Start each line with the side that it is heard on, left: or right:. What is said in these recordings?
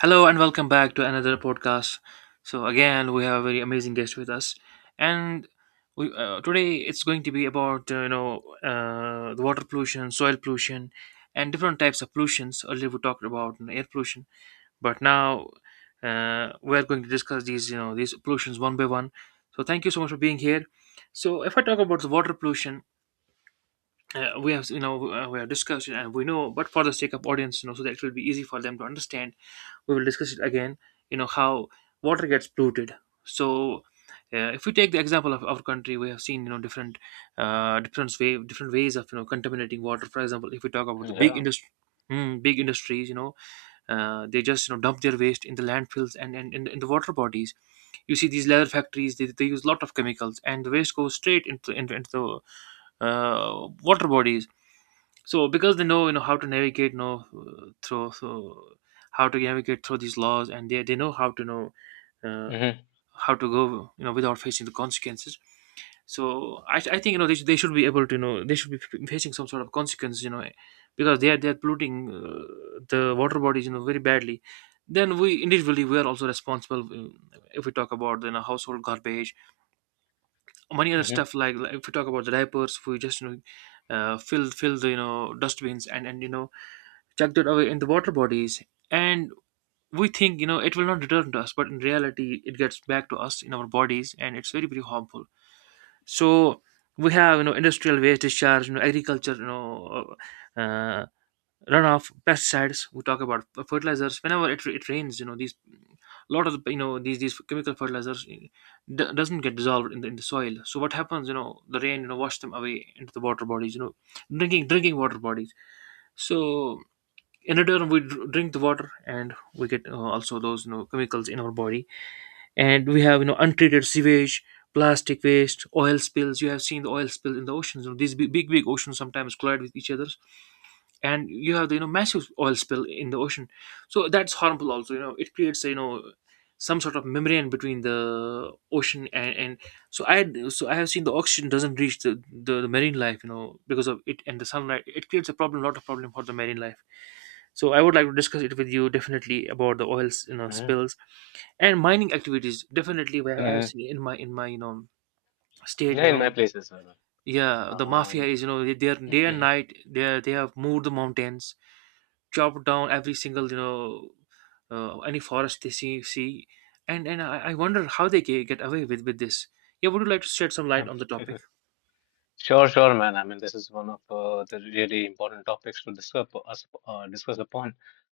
right: Hello and welcome back to another podcast. So again, we have a very amazing guest with us, and today it's going to be about the water pollution, soil pollution, and different types of pollutions. Earlier we talked about, you know, air pollution, but now we are going to discuss these these pollutions one by one. So thank you so much for being here. So if I talk about the water pollution, we have we have discussed it and we know, but for the sake of audience, you know, so that it will be easy for them to understand we will discuss it again, you know how water gets polluted. So if we take the example of our country, we have seen, you know, different different way different ways of, you know, contaminating water. For example, if we talk about the big
left: Yeah.
right: industry. Mm, big industries, you know, they just, you know, dump their waste in the landfills and in the water bodies. You see these leather factories; they use a lot of chemicals, and the waste goes straight into the water bodies. So because they know, you know, how to navigate, you know through so how to navigate through these laws, and they know uh,
left: Mhm.
right: how to go, you know, without facing the consequences. So I think, you know, they should be able to, you know, they should be facing some sort of consequence, you know, because they are polluting, the water bodies, you know, very badly. Then we individually, we are also responsible. If we talk about, you know, household garbage, many other
left: Mhm.
right: stuff like if we talk about the diapers, we just, you know, fill the, you know, dustbins, and, you know, chucked it away in the water bodies. And we think, you know, it will not return to us, but in reality it gets back to us in our bodies and it's very, very harmful. So we have, you know, industrial waste discharge, you know, agriculture, you know, uh, uh, runoff, pesticides. We talk about fertilizers. Whenever it rains, you know, these lot of the, you know, these chemical fertilizers, doesn't get dissolved in in the soil. So what happens, you know, the rain, you know, wash them away into the water bodies, you know, drinking water bodies. So in return we drink the water and we get, also those, you know, chemicals in our body. And we have, you know, untreated sewage, plastic waste, oil spills. You have seen the oil spill in the oceans, you know, these big oceans sometimes collide with each other, and you have the, you know, massive oil spill in the ocean. So that's harmful also, you know, it creates, you know, some sort of membrane between the ocean and so I have seen the oxygen doesn't reach the marine life, you know, because of it, and the sunlight, it creates a problem, lot of problem for the marine life. So I would like to discuss it with you definitely about the oils, you know,
left: Mhm.
right: spills and mining activities. Definitely, where I have
left: Mhm.
right: seen in my, you know, state,
left: Yeah,
right: you
left: in my
right: know,
left: place as well.
right: yeah, the mafia
left: Um,
right: is, you know, they are day and
left: mhm.
right: night, they have moved the mountains, chop down every single, you know, any forest they see. And I wonder how they get away with this. Yeah, would you like to shed some light
left: Um,
right: on the topic?
left: Sure, sure, man. I mean, this is one of the really important topics to discuss upon.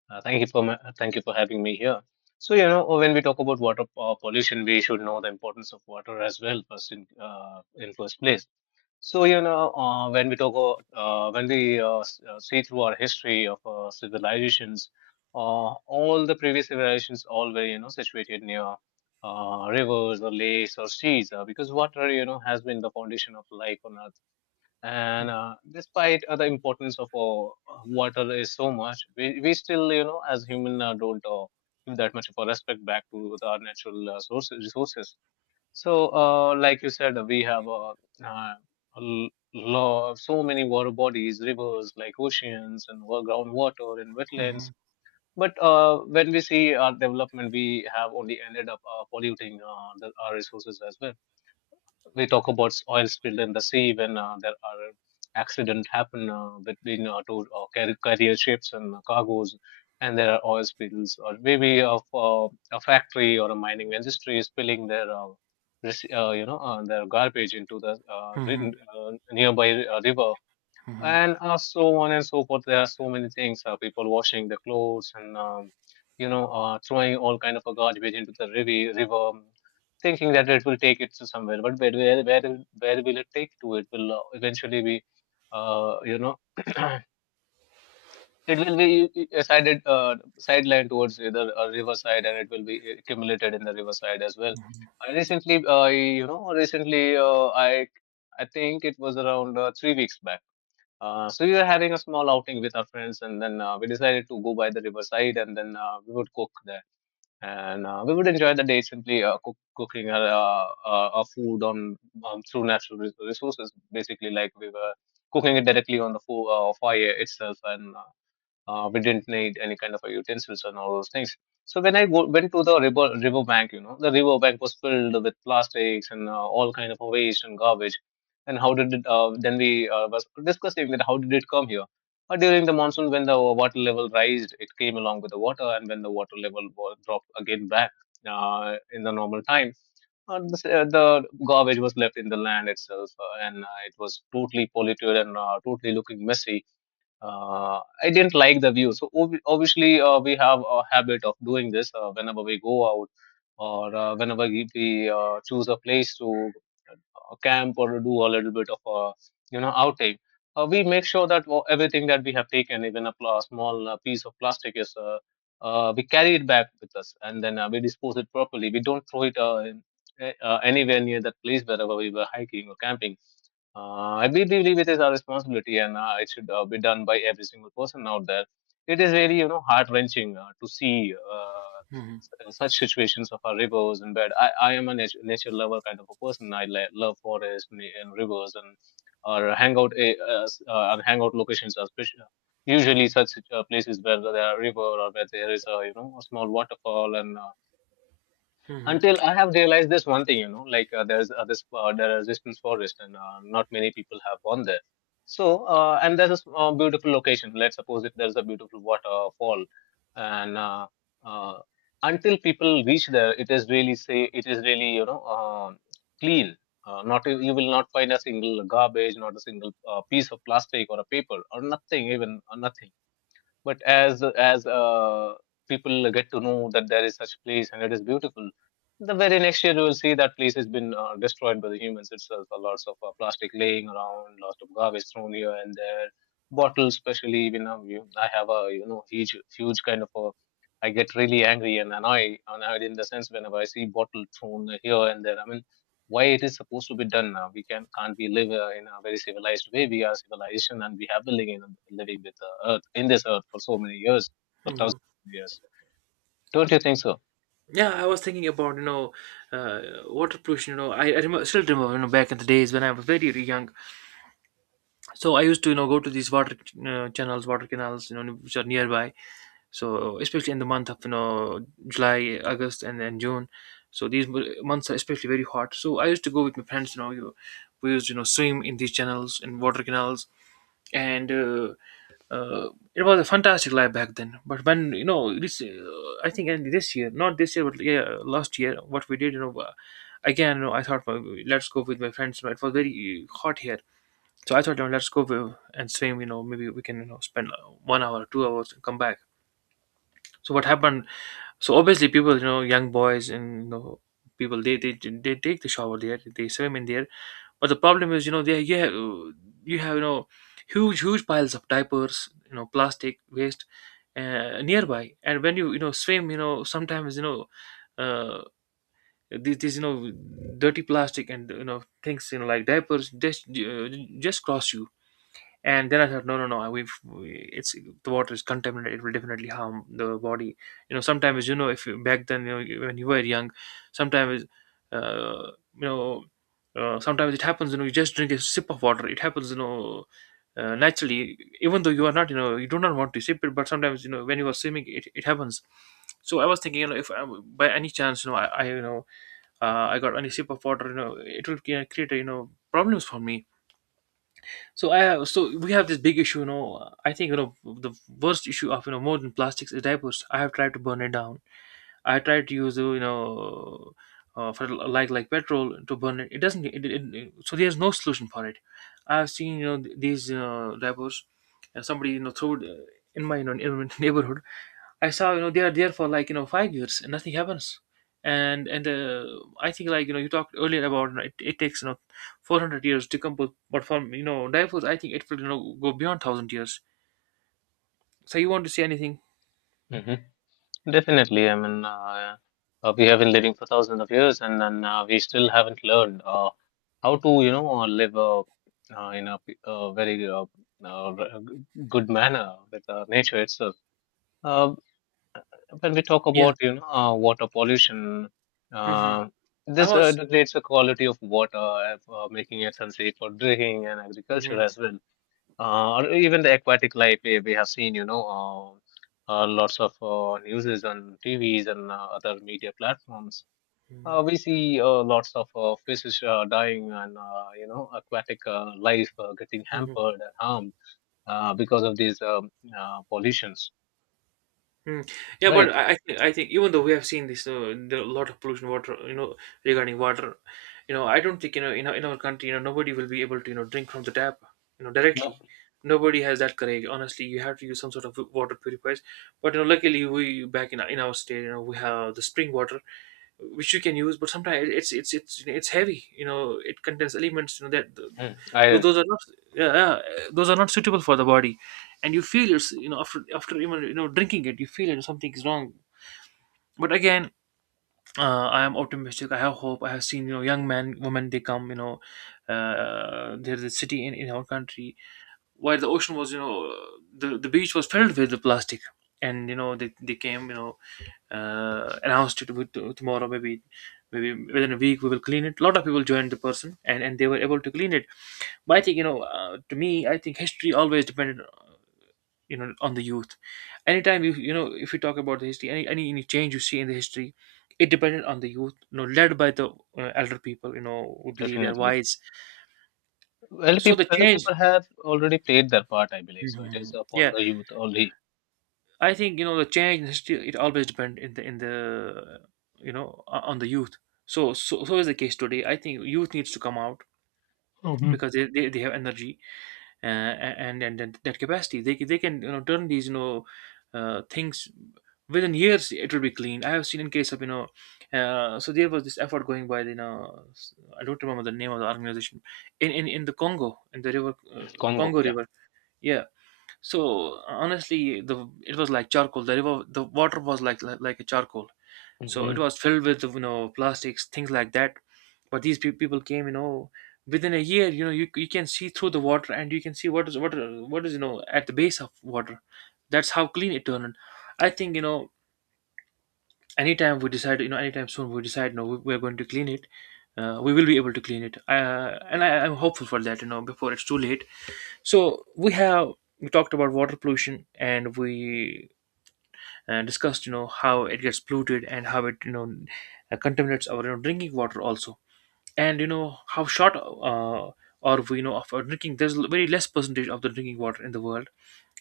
left: Thank you for my, thank you for having me here. So, you know, when we talk about water pollution, we should know the importance of water as well first in first place. So, you know, when we when we see through our history of civilizations, all the previous civilizations all were, you know, situated near rivers or lakes or seas, because water, you know, has been the foundation of life on Earth. And despite the importance of water is so much, we still, you know, as human, don't give that much of a respect back to our natural sources, resources so, like you said, we have uh, so many water bodies, rivers, like oceans, and groundwater and wetlands.
right: Mhm,
left: But when we see our development, we have only ended up polluting our resources as well. We talk about oil spill in the sea when there are accident happen between two carrier ships and cargoes, and there are oil spills, or maybe of a factory or a mining industry spilling their you know their garbage into the
right: mhm,
left: nearby river,
right: mhm,
left: and so on and so forth. There are so many things. People washing their clothes and you know throwing all kind of a garbage into the river, thinking that it will take it to somewhere. But where, where will it take to? It will eventually be you know it will be sided sidelined towards either a riverside, and it will be accumulated in the riverside as well. I recently, recently I think it was around 3 weeks back. So we were having a small outing with our friends, and then we decided to go by the riverside, and then we would cook there, and we would enjoy the day simply cooking our food on through natural resources. Basically, like we were cooking it directly on the fire itself, and we didn't need any kind of a utensils and all those things. So when I went to the river bank, you know, the river bank was filled with plastics and all kind of waste and garbage. And how did it? Then we was discussing that how did it come here? During the monsoon, when the water level raised, it came along with the water, and when the water level was dropped again back in the normal time, the garbage was left in the land itself, and it was totally polluted and totally looking messy. Uh, I didn't like the view. So obviously, we have a habit of doing this whenever we go out or whenever we choose a place to camp or do a little bit of a you know outing. We make sure that everything that we have taken, even a small piece of plastic, is we carry it back with us, and then we dispose it properly. We don't throw it anywhere near that place wherever we were hiking or camping. Uh, I believe it is our responsibility, and it should be done by every single person out there. It is really, you know, heart wrenching to see
right: mhm,
left: such situations of our rivers and bed. I am a nature lover kind of a person. I love forests and rivers, and our our hangout locations are usually such places where there are river or where there is a you know a small waterfall, and
right: mhm,
left: until I have realized this one thing, you know, like there are resistance forest, and not many people have gone there. So, and there's a beautiful location. Let's suppose if there's a beautiful waterfall, and uh, until people reach there, it is really say it is really you know clean. Not you will not find a single garbage, not a single piece of plastic or a paper or nothing, even nothing, but as people get to know that there is such place and it is beautiful, the very next year you will see that place has been destroyed by the humans itself. Lots of plastic laying around, lots of garbage thrown here and there, bottles especially. You know, I have a you know huge kind of a I get really angry and annoyed, annoyed in the sense whenever I see bottle thrown here and there. I mean, why it is supposed to be done now? We can't we live in a very civilized way? We are civilization, and we have been living with the earth in this earth for so many years, for
right: mhm.
left: thousands of years. Don't you think so?
right: Yeah, I was thinking about, you know, uh, water pollution, you know, I remember, still remember, you know, back in the days when I was very young. So I used to, you know, go to these water channels, water canals, you know, which are nearby. So especially in the month of, you know, July, August, and then June. So these months are especially very hot. So I used to go with my friends. You know, you, we used to, you know, swim in these channels, in water canals, and uh, it was a fantastic life back then. But when, you know, this, I think in this year, not this year, but yeah, last year, what we did, you know. Again, you know, I thought, well, let's go with my friends. You know, it was very hot here, so I thought, you know, let's go with- and swim. You know, maybe we can, you know, spend 1 hour, 2 hours, and come back. So what happened? So obviously, people, you know, young boys and, you know, people, they they take the shower there, they swim in there. But the problem is, you know, they, yeah, you have, you have, you know, huge piles of diapers, you know, plastic waste, nearby. And when you know, swim, you know, sometimes, you know. Uh, these, you know, dirty plastic and, you know, things, you know, like diapers just, just cross you. And then I thought, no, no, no, we, it's, the water is contaminated, it will definitely harm the body. You know, sometimes, you know, if you back then, you know, when you were young, sometimes, you know, sometimes it happens, you know, you just drink a sip of water, it happens, you know, naturally, even though you are not, you know, you do not want to sip it, but sometimes, you know, when you are swimming, it happens. So I was thinking, you know, if I, by any chance, you know, I, you know, I got any sip of water, you know, it will create, you know, problems for me. So so we have this big issue, you know. I think you know the worst issue of, you know, modern plastics is diapers. I have tried to burn it down. I try to use, you know, for like petrol to burn it. It doesn't. So there's no solution for it. I've seen, you know, these, you, rappers. And somebody, you know, threw it, in my, you know, in my neighborhood. I saw, you know, they are there for like, you know, 5 years and nothing happens. And I think, like, you know, you talked earlier about, you know, it takes, you know, 400 years to come, but for, you know, diapers I think it will, you know, go beyond thousand years. So you want to say anything?
left: Hmm, definitely. I mean, we have been living for thousands of years and then we still haven't learned how to you know live uh, in a, p- a very uh, r- good manner with nature itself. Uh, when we talk
right: Yeah.
left: about you know water pollution,
right: Hmm.
left: uh,
right: I
left: this
right: was.
left: degrades the quality of water, making it unsafe for drinking and agriculture as well, or even the aquatic life. We have seen you know lots of newses on TVs and other media platforms.
right: Hmm.
left: We see lots of fishes dying and you know aquatic life getting hampered and harmed because of these pollutions.
right: Mm. Yeah, but
left: Right.
right: I think even though we have seen this, lot of pollution water, you know, regarding water, you know, I don't think, you know, in in our country, you know, nobody will be able to, you know, drink from the tap, you know,
left: No.
right: directly. Nobody has that courage. Honestly, you have to use some sort of water purifiers. But you know, luckily we, back in in our state, you know, we have the spring water, which you can use, but sometimes it's heavy, you know, it contains elements, you know, that
left: Mm, I
right: those are not, yeah, yeah, those are not suitable for the body. And you feel it's, you know, after even, you know, drinking it, you feel, you know, something is wrong. But again, I am optimistic, I have hope. I have seen, you know, young men, women, they come, you know, there's a city in our country, where the ocean was, you know, the beach was filled with the plastic. And, you know, they came, you know, announced it with tomorrow, maybe, maybe within a week we will clean it. A lot of people joined the person and they were able to clean it. But I think, you know, to me, I think history always depended, you know, on the youth. Anytime you, you know, if you talk about the history, any change you see in the history, it depended on the youth, you know, led by the elder people, you know, who believe they're
left: definitely.
right: wise. So the
left: Elder
right: change.
left: people have already played their part, I believe. So it is
right: Mhm,
left: upon
right: yeah,
left: the youth only.
right: I think, you know, the change in history, it always depends in the, you know, on the youth. So so is the case today. I think youth needs to come out
left: Hmm.
right: because they have energy, and, and that capacity. They can- they can, you know, turn these, you know, things within years. It will be clean. I have seen in case of. So there was this effort going by I don't remember the name of the organization in the Congo, in the river,
left: Congo,
right: Congo
left: yeah.
right: River. Yeah, so honestly, the it was like charcoal. The river, the water was like a charcoal. So it
left: Hmm.
right: was filled with plastics, things like that. But these people came. Within a year, you can see through the water, and you can see what is at the base of water. That's how clean it turned. I think you know Anytime we decide, anytime soon we decide, no, we are going to clean it. We will be able to clean it, and I'm hopeful for that, before it's too late. So we talked about water pollution, and we discussed how it gets polluted and how it contaminates our drinking water also, and how short are we, of our drinking. Very less percentage of the drinking water in the world.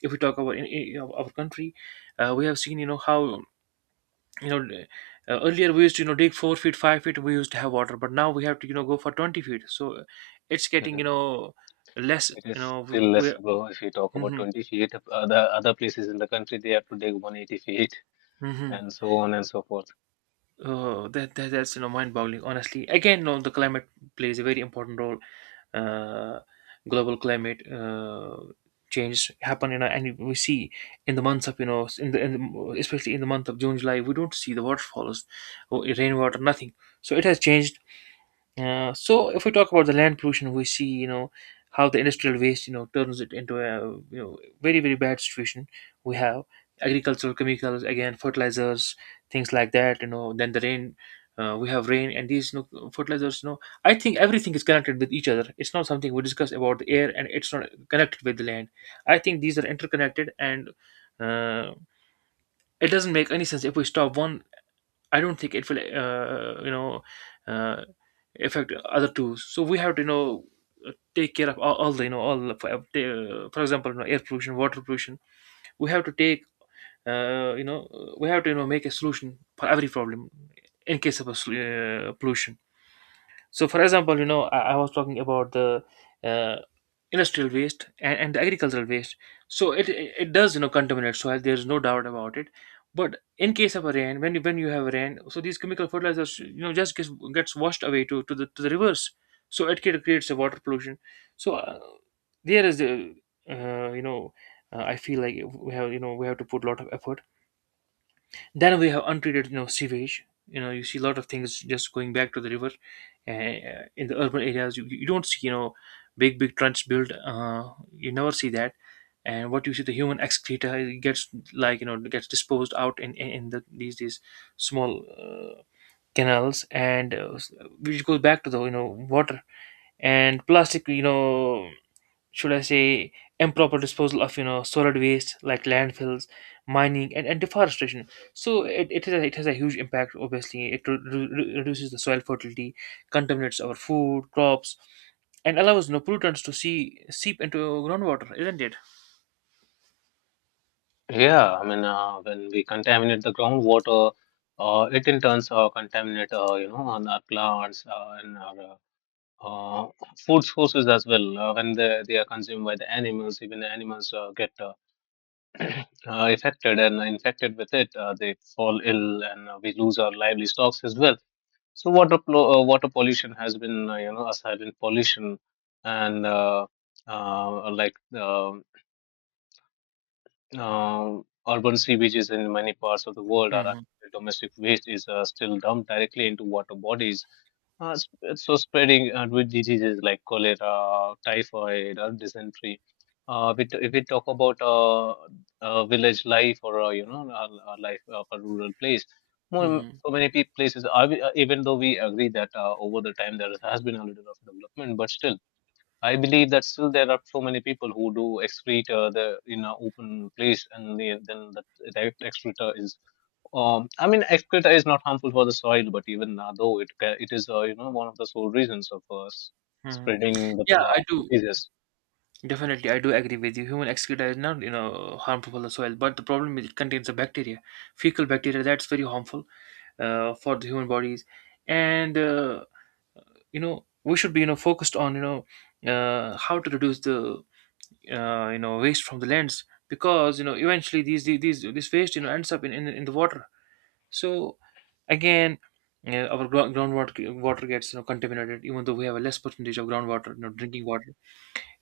right: If we talk about in our country, we have seen, how, you know earlier we used to dig 4 feet, 5 feet, we used to have water, but now we have to go for 20 feet. So it's getting,
left: It
right: less you
left: is
right: know
left: still
right: We.
left: less ago. If you talk about 20 feet, other other places in the country they have to dig 180 feet
right: Hmm.
left: and so on and so forth.
right: Oh, that's mind-boggling. Honestly, again, no, the climate plays a very important role. Uh, global climate change happen, and we see in the months of, in the especially in the month of June, July, we don't see the waterfalls, or rainwater, nothing. So it has changed. So if we talk about the land pollution, we see how the industrial waste turns it into a very very bad situation. We have agricultural chemicals, again, fertilizers, things like that. Then the rain. We have rain and these, fertilizers. I think everything is connected with each other. It's not something we discuss about the air, and it's not connected with the land. I think these are interconnected, and, uh, it doesn't make any sense if we stop one. I don't think it will, uh, affect other two. So we have to, take care of all the, you know, all the- for example, air pollution, water pollution. We have to uh, you know, we have to, make a solution for every problem, in case of pollution. So, for example, I was talking about the, uh, industrial waste, and the agricultural waste. So it does contaminate soil. There is no doubt about it. But in case of a rain, when you have a rain, so these chemical fertilizers just gets washed away to the rivers. So it creates a water pollution. So there is the you know I feel like we have to put a lot of effort. Then we have untreated, sewage. You see a lot of things just going back to the river. In the urban areas, you don't see, big big trenches built. You never see that. And what you see, the human excreta, it gets, it gets disposed out in in the, these small, canals, and, which goes back to the, water. And plastic, should I say, improper disposal of, solid waste, like landfills, mining, and deforestation. So it has a huge impact. Obviously, it reduces the soil fertility, contaminates our food, crops, and allows, pollutants to seep into groundwater, isn't it?
left: Yeah, I mean, when we contaminate the groundwater, it in turns contaminate, you know, on our plants and our uh, uh, food sources as well. When they are consumed by the animals, even the animals get uh, affected and infected with it, they fall ill, and we lose our lively stocks as well. So water pollution has been you know a silent pollution, and uh, like uh, uh, urban sewages in many parts of the world are
right: Hmm.
left: actually domestic waste is still dumped directly into water bodies. Uh, s- so spreading with diseases like cholera, typhoid, or dysentery. If we talk about village life or life of a rural place, more
right: Hmm.
left: so many places are we, even though we agree that over the time there has been a little of development, but still I believe that still there are so many people who do excrete the in an open place, and they, then the direct excreta is. I mean, excreta is not harmful for the soil, but even though it is you know one of the sole reasons of
right: Hmm.
left: spreading the
right: Yeah, I do.
left: diseases.
right: Definitely, I do agree with you. Human excreta is not, harmful for the soil, but the problem is it contains a bacteria, fecal bacteria, that's very harmful, for the human bodies. And, we should be, focused on, how to reduce the, waste from the lands, because, eventually these this waste, ends up in in the water. So again, our, groundwater water gets, contaminated, even though we have a less percentage of groundwater, drinking water.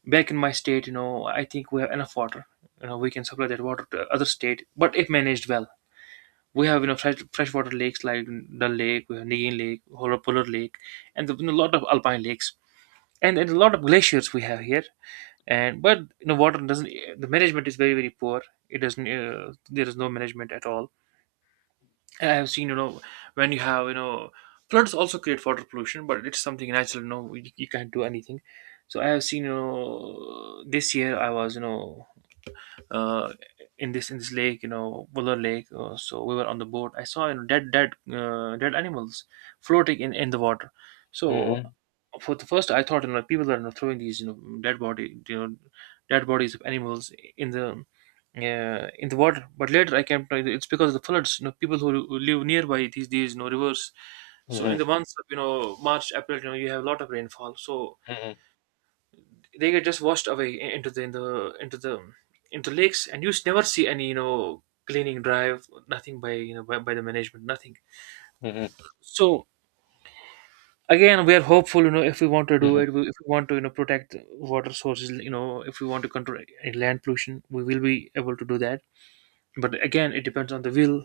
right: Back in my state, I think we have enough water, we can supply that water to other state, but if managed well, we have, freshwater lakes like Dal Lake, we have Nigin Lake, Hora Polar Lake, and a lot of alpine lakes, and a lot of glaciers we have here. And but, water doesn't. The management is very very poor. It doesn't, there is no management at all. And I have seen, when you have, floods also create water pollution, but it's something natural, you can't do anything. So I have seen, this year I was, uh, in this lake, Buller Lake. So we were on the boat. I saw, dead animals floating in the water. So
left: Mm-hmm.
right: for the first, I thought, people are, throwing these, dead body you know dead bodies of animals in the, in the water. But later I came to know it's because of the floods. People who live nearby these rivers. So
left: Mm-hmm.
right: in the months of, March, April, you have a lot of rainfall. So
left: Mm-hmm.
right: they get just washed away, into the in the into lakes, and you never see any, cleaning drive, nothing, by you know by the management. Nothing. So again, we are hopeful, if we want to do
left: Mm-hmm.
right: it. If we want to, protect water sources, if we want to control any land pollution, we will be able to do that. But again, it depends on the will.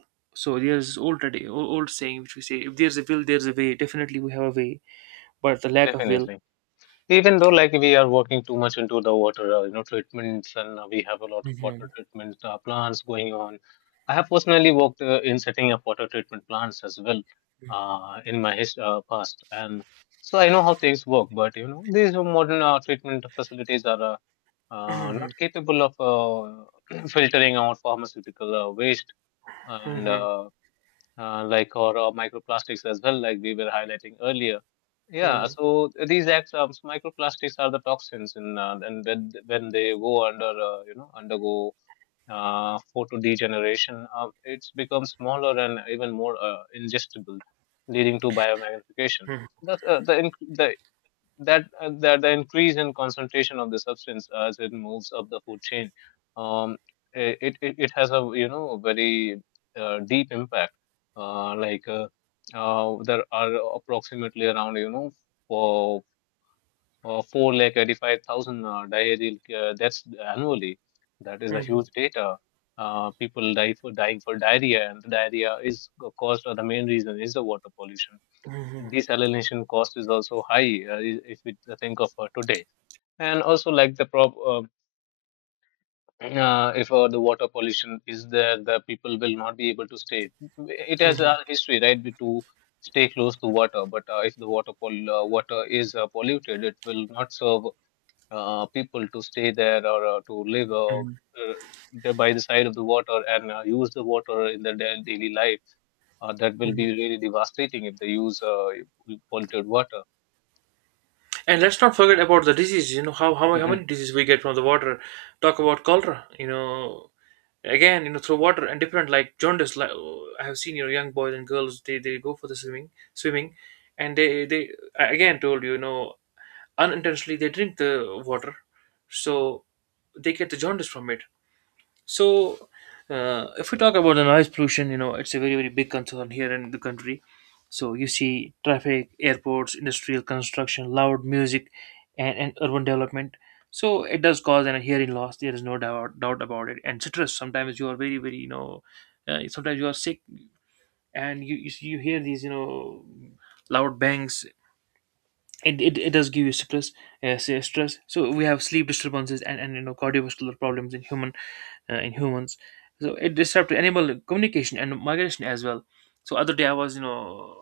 right: So there's already, old saying which we say, if there's a will there's a way. Definitely we have a way, but the lack of will.
left: Definitely. Even though like we are working too much into the water, you know, treatments, and we have a lot of water
right: Mhm.
left: treatment plants going on. I have personally worked in setting up water treatment plants as well in my his past, and so I know how things work. But you know, these modern treatment facilities are not capable of filtering out pharmaceutical waste and
right: Mhm.
left: like or microplastics as well, like we were highlighting earlier. Yeah,
right: Mhm.
left: so these acts of microplastics are the toxins, and when they go under, you know, undergo photo degeneration, it becomes smaller and even more ingestible, leading to biomagnification.
right: Mhm.
left: That's, the increase in concentration of the substance as it moves up the food chain. Um i- it it, it has a very deep impact. Like, there are approximately around four 485,000 diarrheal deaths annually. That is a
right: Mhm.
left: huge data. People die for dying for diarrhea, and diarrhea is caused, or the main reason is the water pollution.
right: Mhm.
left: Desalination cost is also high. If we think of today. And also, like, the prop if the water pollution is there, the people will not be able to stay. It has a
right: Mhm.
left: history, right? To stay close to water. But if the water is polluted, it will not serve people to stay there, or to live,
right: Mhm.
left: there by the side of the water, and use the water in their daily life. That will be
right: Mhm.
left: really devastating if they use polluted water.
right: And let's not forget about the disease. You know how
left: Mm-hmm.
right: many diseases we get from the water. Talk about cholera. Again, through water, and different, like jaundice. Like I have seen, young boys and girls, they go for the swimming, and they I again told you, you know unintentionally they drink the water, so they get the jaundice from it. So, if we talk about the noise pollution, it's a very, very big concern here in the country. So, you see traffic, airports, industrial construction, loud music, and urban development. So, it does cause an hearing loss. There is no doubt about it. And stress, sometimes you are very, very, sometimes you are sick, and you hear these, loud bangs. It does give you stress, say stress. So we have sleep disturbances, and cardiovascular problems in human in humans. So it disrupts animal communication and migration as well. So other day I was you know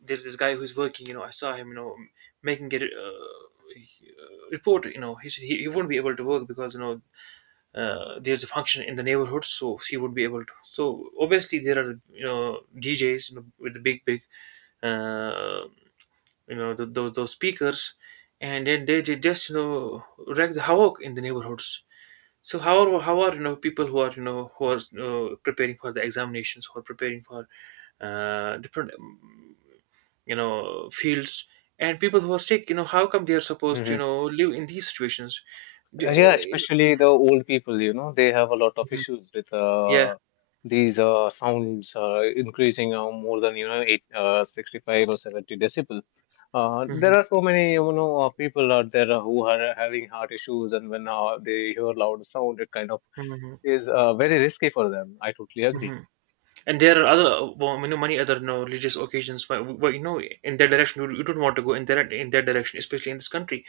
right: there's this guy who's working, I saw him, making a, report, he said he won't be able to work because, there's a function in the neighborhood, so he would be able to, so obviously there are, you know DJs, with the big big, uh, th those speakers. And then they just, wreck the havoc in the neighborhoods. So how are, people who are, who are, preparing for the examinations, who are preparing for, different, fields, and people who are sick, how come they are supposed to,
left: Hmm.
right: live in these situations. D- uh,
left: Yeah,
right: you know,
left: especially the old people, you know, they have a lot of
right: Mhm.
left: issues with
right: Yeah.
left: these sounds increasing more than, you know, 65 or 70 decibel. There
right: Mhm.
left: are so many, you know, people out there who are having heart issues, and when they hear loud sound, it kind of
right: Mhm.
left: is very risky for them. I totally agree.
right: Mhm. And there are other, well, many other, religious occasions, but in that direction, you don't want to go in that direction, especially in this country.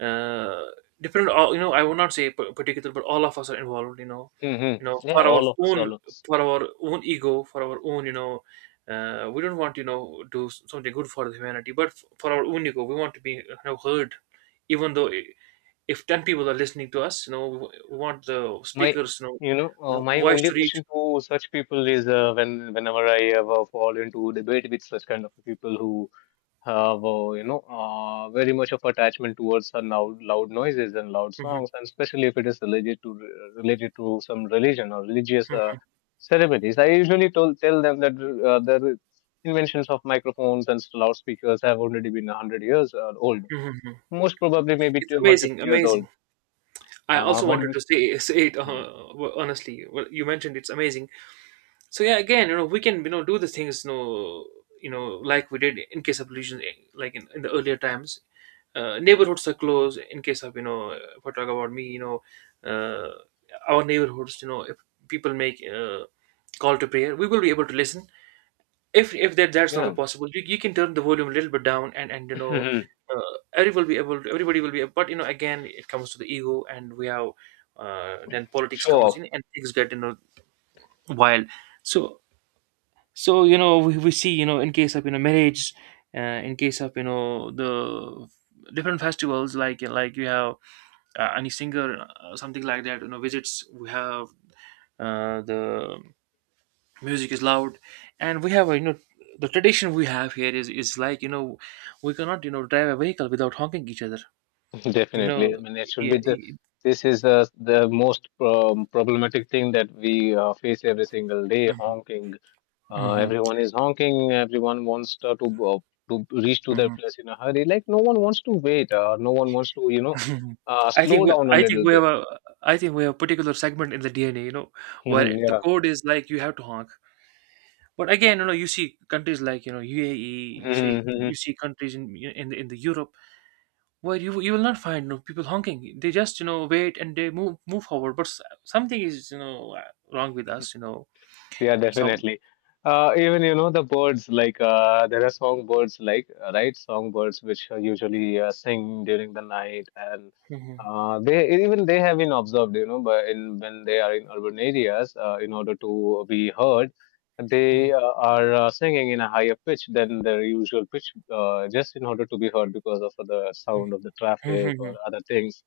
right: uh, Different, all, you know, I would not say particular, but all of us are involved, you know.
left: Hmm.
right: You know,
left: Yeah,
right: for our
left: all of us,
right: own,
left: all of us.
right: for our own ego, for our own, you know, we don't want, you know, do something good for the humanity, but for our own ego we want to be, you know, heard. Even though if 10 people are listening to us, you know, we want the
left: My,
right: speakers, you know,
left: you know, uh, my
right: voice
left: only
right: to reach.
left: question to such people is whenever I ever fall into debate with such kind of people who have, very much of attachment towards loud, loud noises and loud
right: Hmm.
left: songs, and especially if it is related to some religion or religious
right: Hmm.
left: ceremonies. I usually tell them that the inventions of microphones and loudspeakers have already been 100 years old,
right: Hmm.
left: most probably maybe
right: It's
left: one hundred
right: amazing,
left: fifty years old.
right: amazing. I also
left: But
right: wanted
left: we.
right: to say say it,
left: Hmm.
right: honestly, well, you mentioned it's amazing. So yeah, again, you know, we can, you know, do the things, you know, you know, like we did in case of pollution, eh, like in the earlier times. Neighborhoods are closed in case of, you know, if I talk about me, you know, uh, our neighborhoods, you know, if people make call to prayer, we will be able to listen. If that's
left: Yeah.
right: not possible, you can turn the volume a little bit down, and, you know, everybody will be able to, everybody will be able, but you know, again it comes to the ego, and we have, then politics
left: Show
right: comes
left: off.
right: in, and things get, you know, wild. So so, you know, we see, you know, in case of, you know, marriage, in case of, you know, the different festivals, like you have, any singer, something like that, you know, visits, we have, the music is loud, and we have, you know, the tradition we have here is like, you know, we cannot, you know, drive a vehicle without honking each other, you know.
left: Definitely. I mean, it should
right: Yeah.
left: be the this is the most problematic thing that we face every single day. Honking,
right: Hmm.
left: everyone is honking. Everyone wants to reach to their
right: Hmm.
left: place in a hurry. Like, no one wants to wait. No one wants to
right: Mhm.
left: slow down a
right: I think
left: little
right: we have
left: bit.
right: a, I think we have a particular segment in the DNA, you know, where the code is like you have to honk. But again, you know, you see countries like, you know, UAE,
left: Yeah.
right: you see countries in in the Europe, where you will not find, you know, people honking. They just, you know, wait and they move forward. But something is, you know, wrong with us, you know.
left: Yeah,
right: Some
left: definitely. Even, you know, the birds, like, there are songbirds, like, right, songbirds which usually sing during the night, and they, even they have been observed, but in when they are in urban areas, in order to be heard, they are singing in a higher pitch than their usual pitch, just in order to be heard because of the sound of the traffic or other things.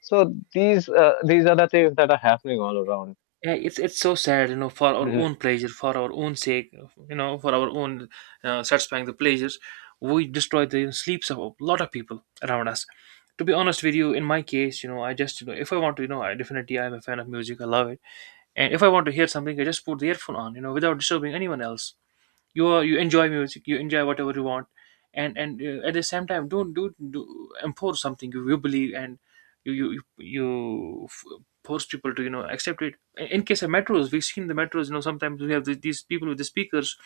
left: So these are the things that are happening all around.
right: yeah, it's so sad, you know, for our
left: Mm-hmm.
right: own pleasure, for our own sake, you know, for our own, satisfying the pleasures, we destroy the sleeps of a lot of people around us. To be honest with you, in my case, you know, I just, you know, if I want to, you know, I definitely, I'm a fan of music, I love it, and if I want to hear something, I just put the earphone on, you know, without disturbing anyone else. You are, you enjoy music, you enjoy whatever you want, and, at the same time, don't do, do enforce something you believe, and you you you, you force people to, you know, accept it. In case of metros, we've seen the metros, you know, sometimes we have the, these people with the speakers,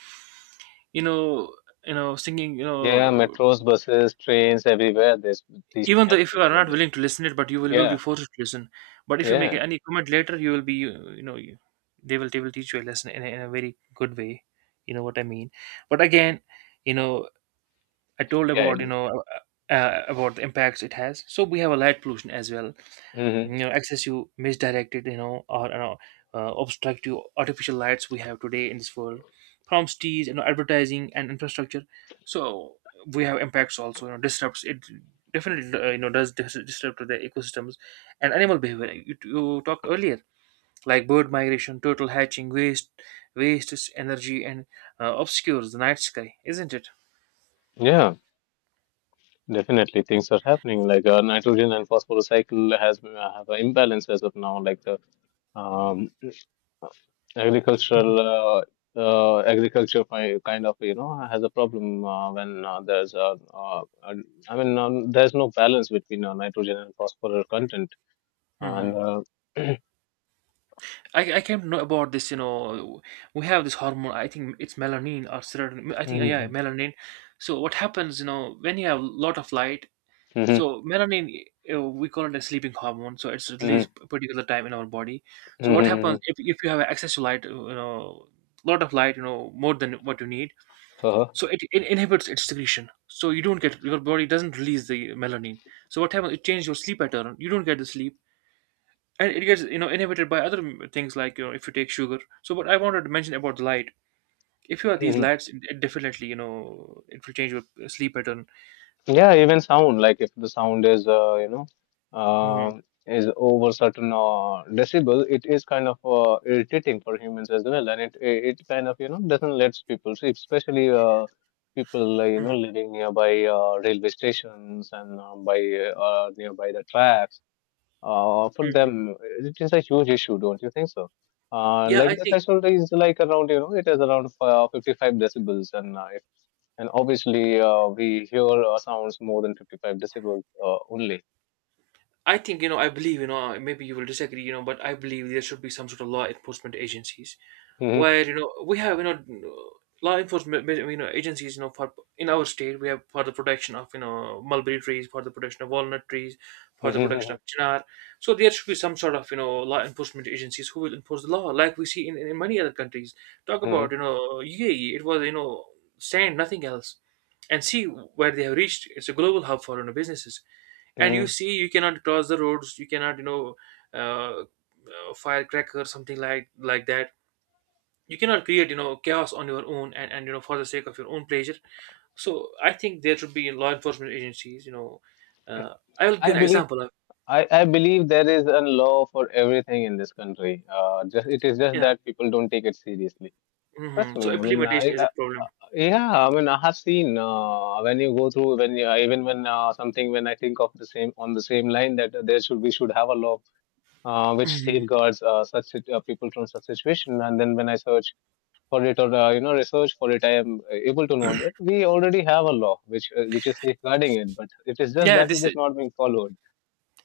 right: you know, you know, singing, you
left: Yeah,
right: know,
left: metros, buses, trains, everywhere. There's these
right: even though
left: kind of
right: if you are
left: people are
right: not
left: there.
right: willing to listen it, but you will be
left: Yeah,
right: forced to listen. But if you make
left: yeah,
right: any comment later, you will be you know, they will, they will teach you a lesson in a very good way, you know what I mean. But again, you know, I told
left: yeah, I
right: about, you
left: do.
right: know, about the impacts it has. So we have a light pollution as well.
left: Hmm.
right: You know, excessive, misdirected, you know, or you know, obstructive artificial lights we have today in this world, from cities, you know, advertising and infrastructure. So we have impacts also. You know, disrupts it. Definitely, you know, does disrupt the ecosystems and animal behavior. You talked earlier, like bird migration, turtle hatching, waste, wastes energy, and, obscures the night sky, isn't it?
left: Yeah, definitely things are happening. Like, nitrogen and phosphorus cycle has have an imbalance as of now. Like, the um, agricultural agriculture kind of has a problem when I mean, there's no balance between nitrogen and phosphorus content and.
right: Hmm. I came to know about this, you know, we have this hormone, I think it's melanin or serotonin, I think, yeah,
left: Mhm,
right: melanin. So what happens, you know, when you have a lot of light,
left: mhm,
right: so melanin, we call it a sleeping hormone, so it's
left: mhm,
right: released a particular time in our body.
left: mhm,
right: So what
left: mhm,
right: happens,
left: mhm.
right: if you have access to light, you know, lot of light, you know, more than what you need,
left: Uh-huh.
right: so it inhibits its secretion. So you don't get, your body doesn't release the melanin. So what happens, it changes your sleep pattern, you don't get the sleep, and it gets, you know, inhibited by other things, like, you know, if you take sugar. So but I wanted to mention about the light, if you have these
left: Mm-hmm.
right: lights, it definitely, you know, it will change your sleep pattern.
left: Yeah, even sound, like, if the sound uh,
right: Mhm.
left: is over certain decibel, it is kind of irritating for humans as well, and it kind of doesn't let people sleep, especially people
right: Mhm.
left: living nearby railway stations, and by nearby the tracks. For
right: Mhm.
left: them, it is a huge issue, don't you think so?
right: Yeah,
left: Like,
right: I
left: the
right: think,
left: threshold is like around, you know, it is around 55 decibels, and obviously we hear sounds more than 55 decibels only.
right: I think, you know, I believe, you know, maybe you will disagree, you know, but I believe there should be some sort of law enforcement agencies,
left: Mhm,
right: where, you know, we have, you know, law enforcement you know, agencies, you know, for, in our state we have, for the protection of, you know, mulberry trees, for the protection of walnut trees, for the protection
left: mhm,
right: of chinar. So there should be some sort of, you know, law enforcement agencies who will enforce the law, like we see in many other countries. Talk
left: mhm,
right: about, you know, UAE, it was, you know, sand, nothing else, and see where they have reached. It's a global hub for, you know, businesses. And you
left: mhm.
right: see, you cannot cross the roads, you cannot, you know, uh, firecracker, something like that, you cannot create, you know, chaos on your own, and, you know, for the sake of your own pleasure. So I think there should be law enforcement agencies, you know, uh, I will
left: I
right: give an
left: believe
right: example of.
left: I believe there is a law for everything in this country. Just It is just
right: Yeah.
left: that people don't take it seriously.
right: Hmm.
left: Trust
right: So
left: me. I mean,
right: implementation is a problem.
left: uh, yeah. I mean, I have seen when you go through when you, even when something, when I think of the same on the same line that there should we should have a law which
right: Mhm.
left: safeguards such people from such situation. And then when I search for it, or research for it, I am able to know that we already have a law which is safeguarding it, but it is just
right: Yeah,
left: that it
right: this is,
left: is not being followed.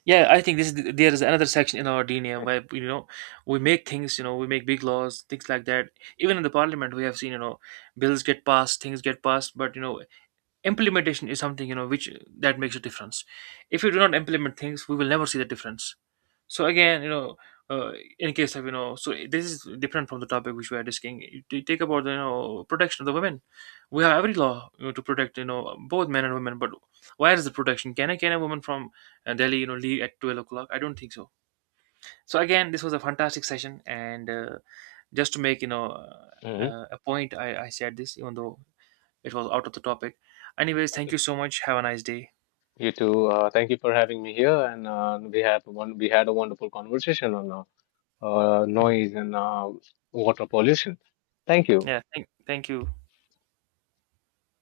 right: yeah, I think this is, there is another section in our DNA, where, you know, we make things, you know, we make big laws, things like that. Even in the parliament, we have seen, you know, bills get passed, things get passed, but you know, implementation is something, you know, which, that makes a difference. If you do not implement things, we will never see the difference. So again, you know, uh, in case of, you know, so this is different from the topic which we are discussing. You take about the, you know, protection of the women. We have every law, you know, to protect, you know, both men and women, but where is the protection? Can I, can a woman from, Delhi, you know, leave at 12 o'clock? I don't think so. So again, this was a fantastic session, and, just to make, you know,
left: Hmm.
right: a point, I said this, even though it was out of the topic. Anyways, thank you so much. Have a nice day.
left: You too. Thank you for having me here, and we have one we had a wonderful conversation on
right: Mhm.
left: noise and water pollution. Thank you.
right: Yeah, thank you.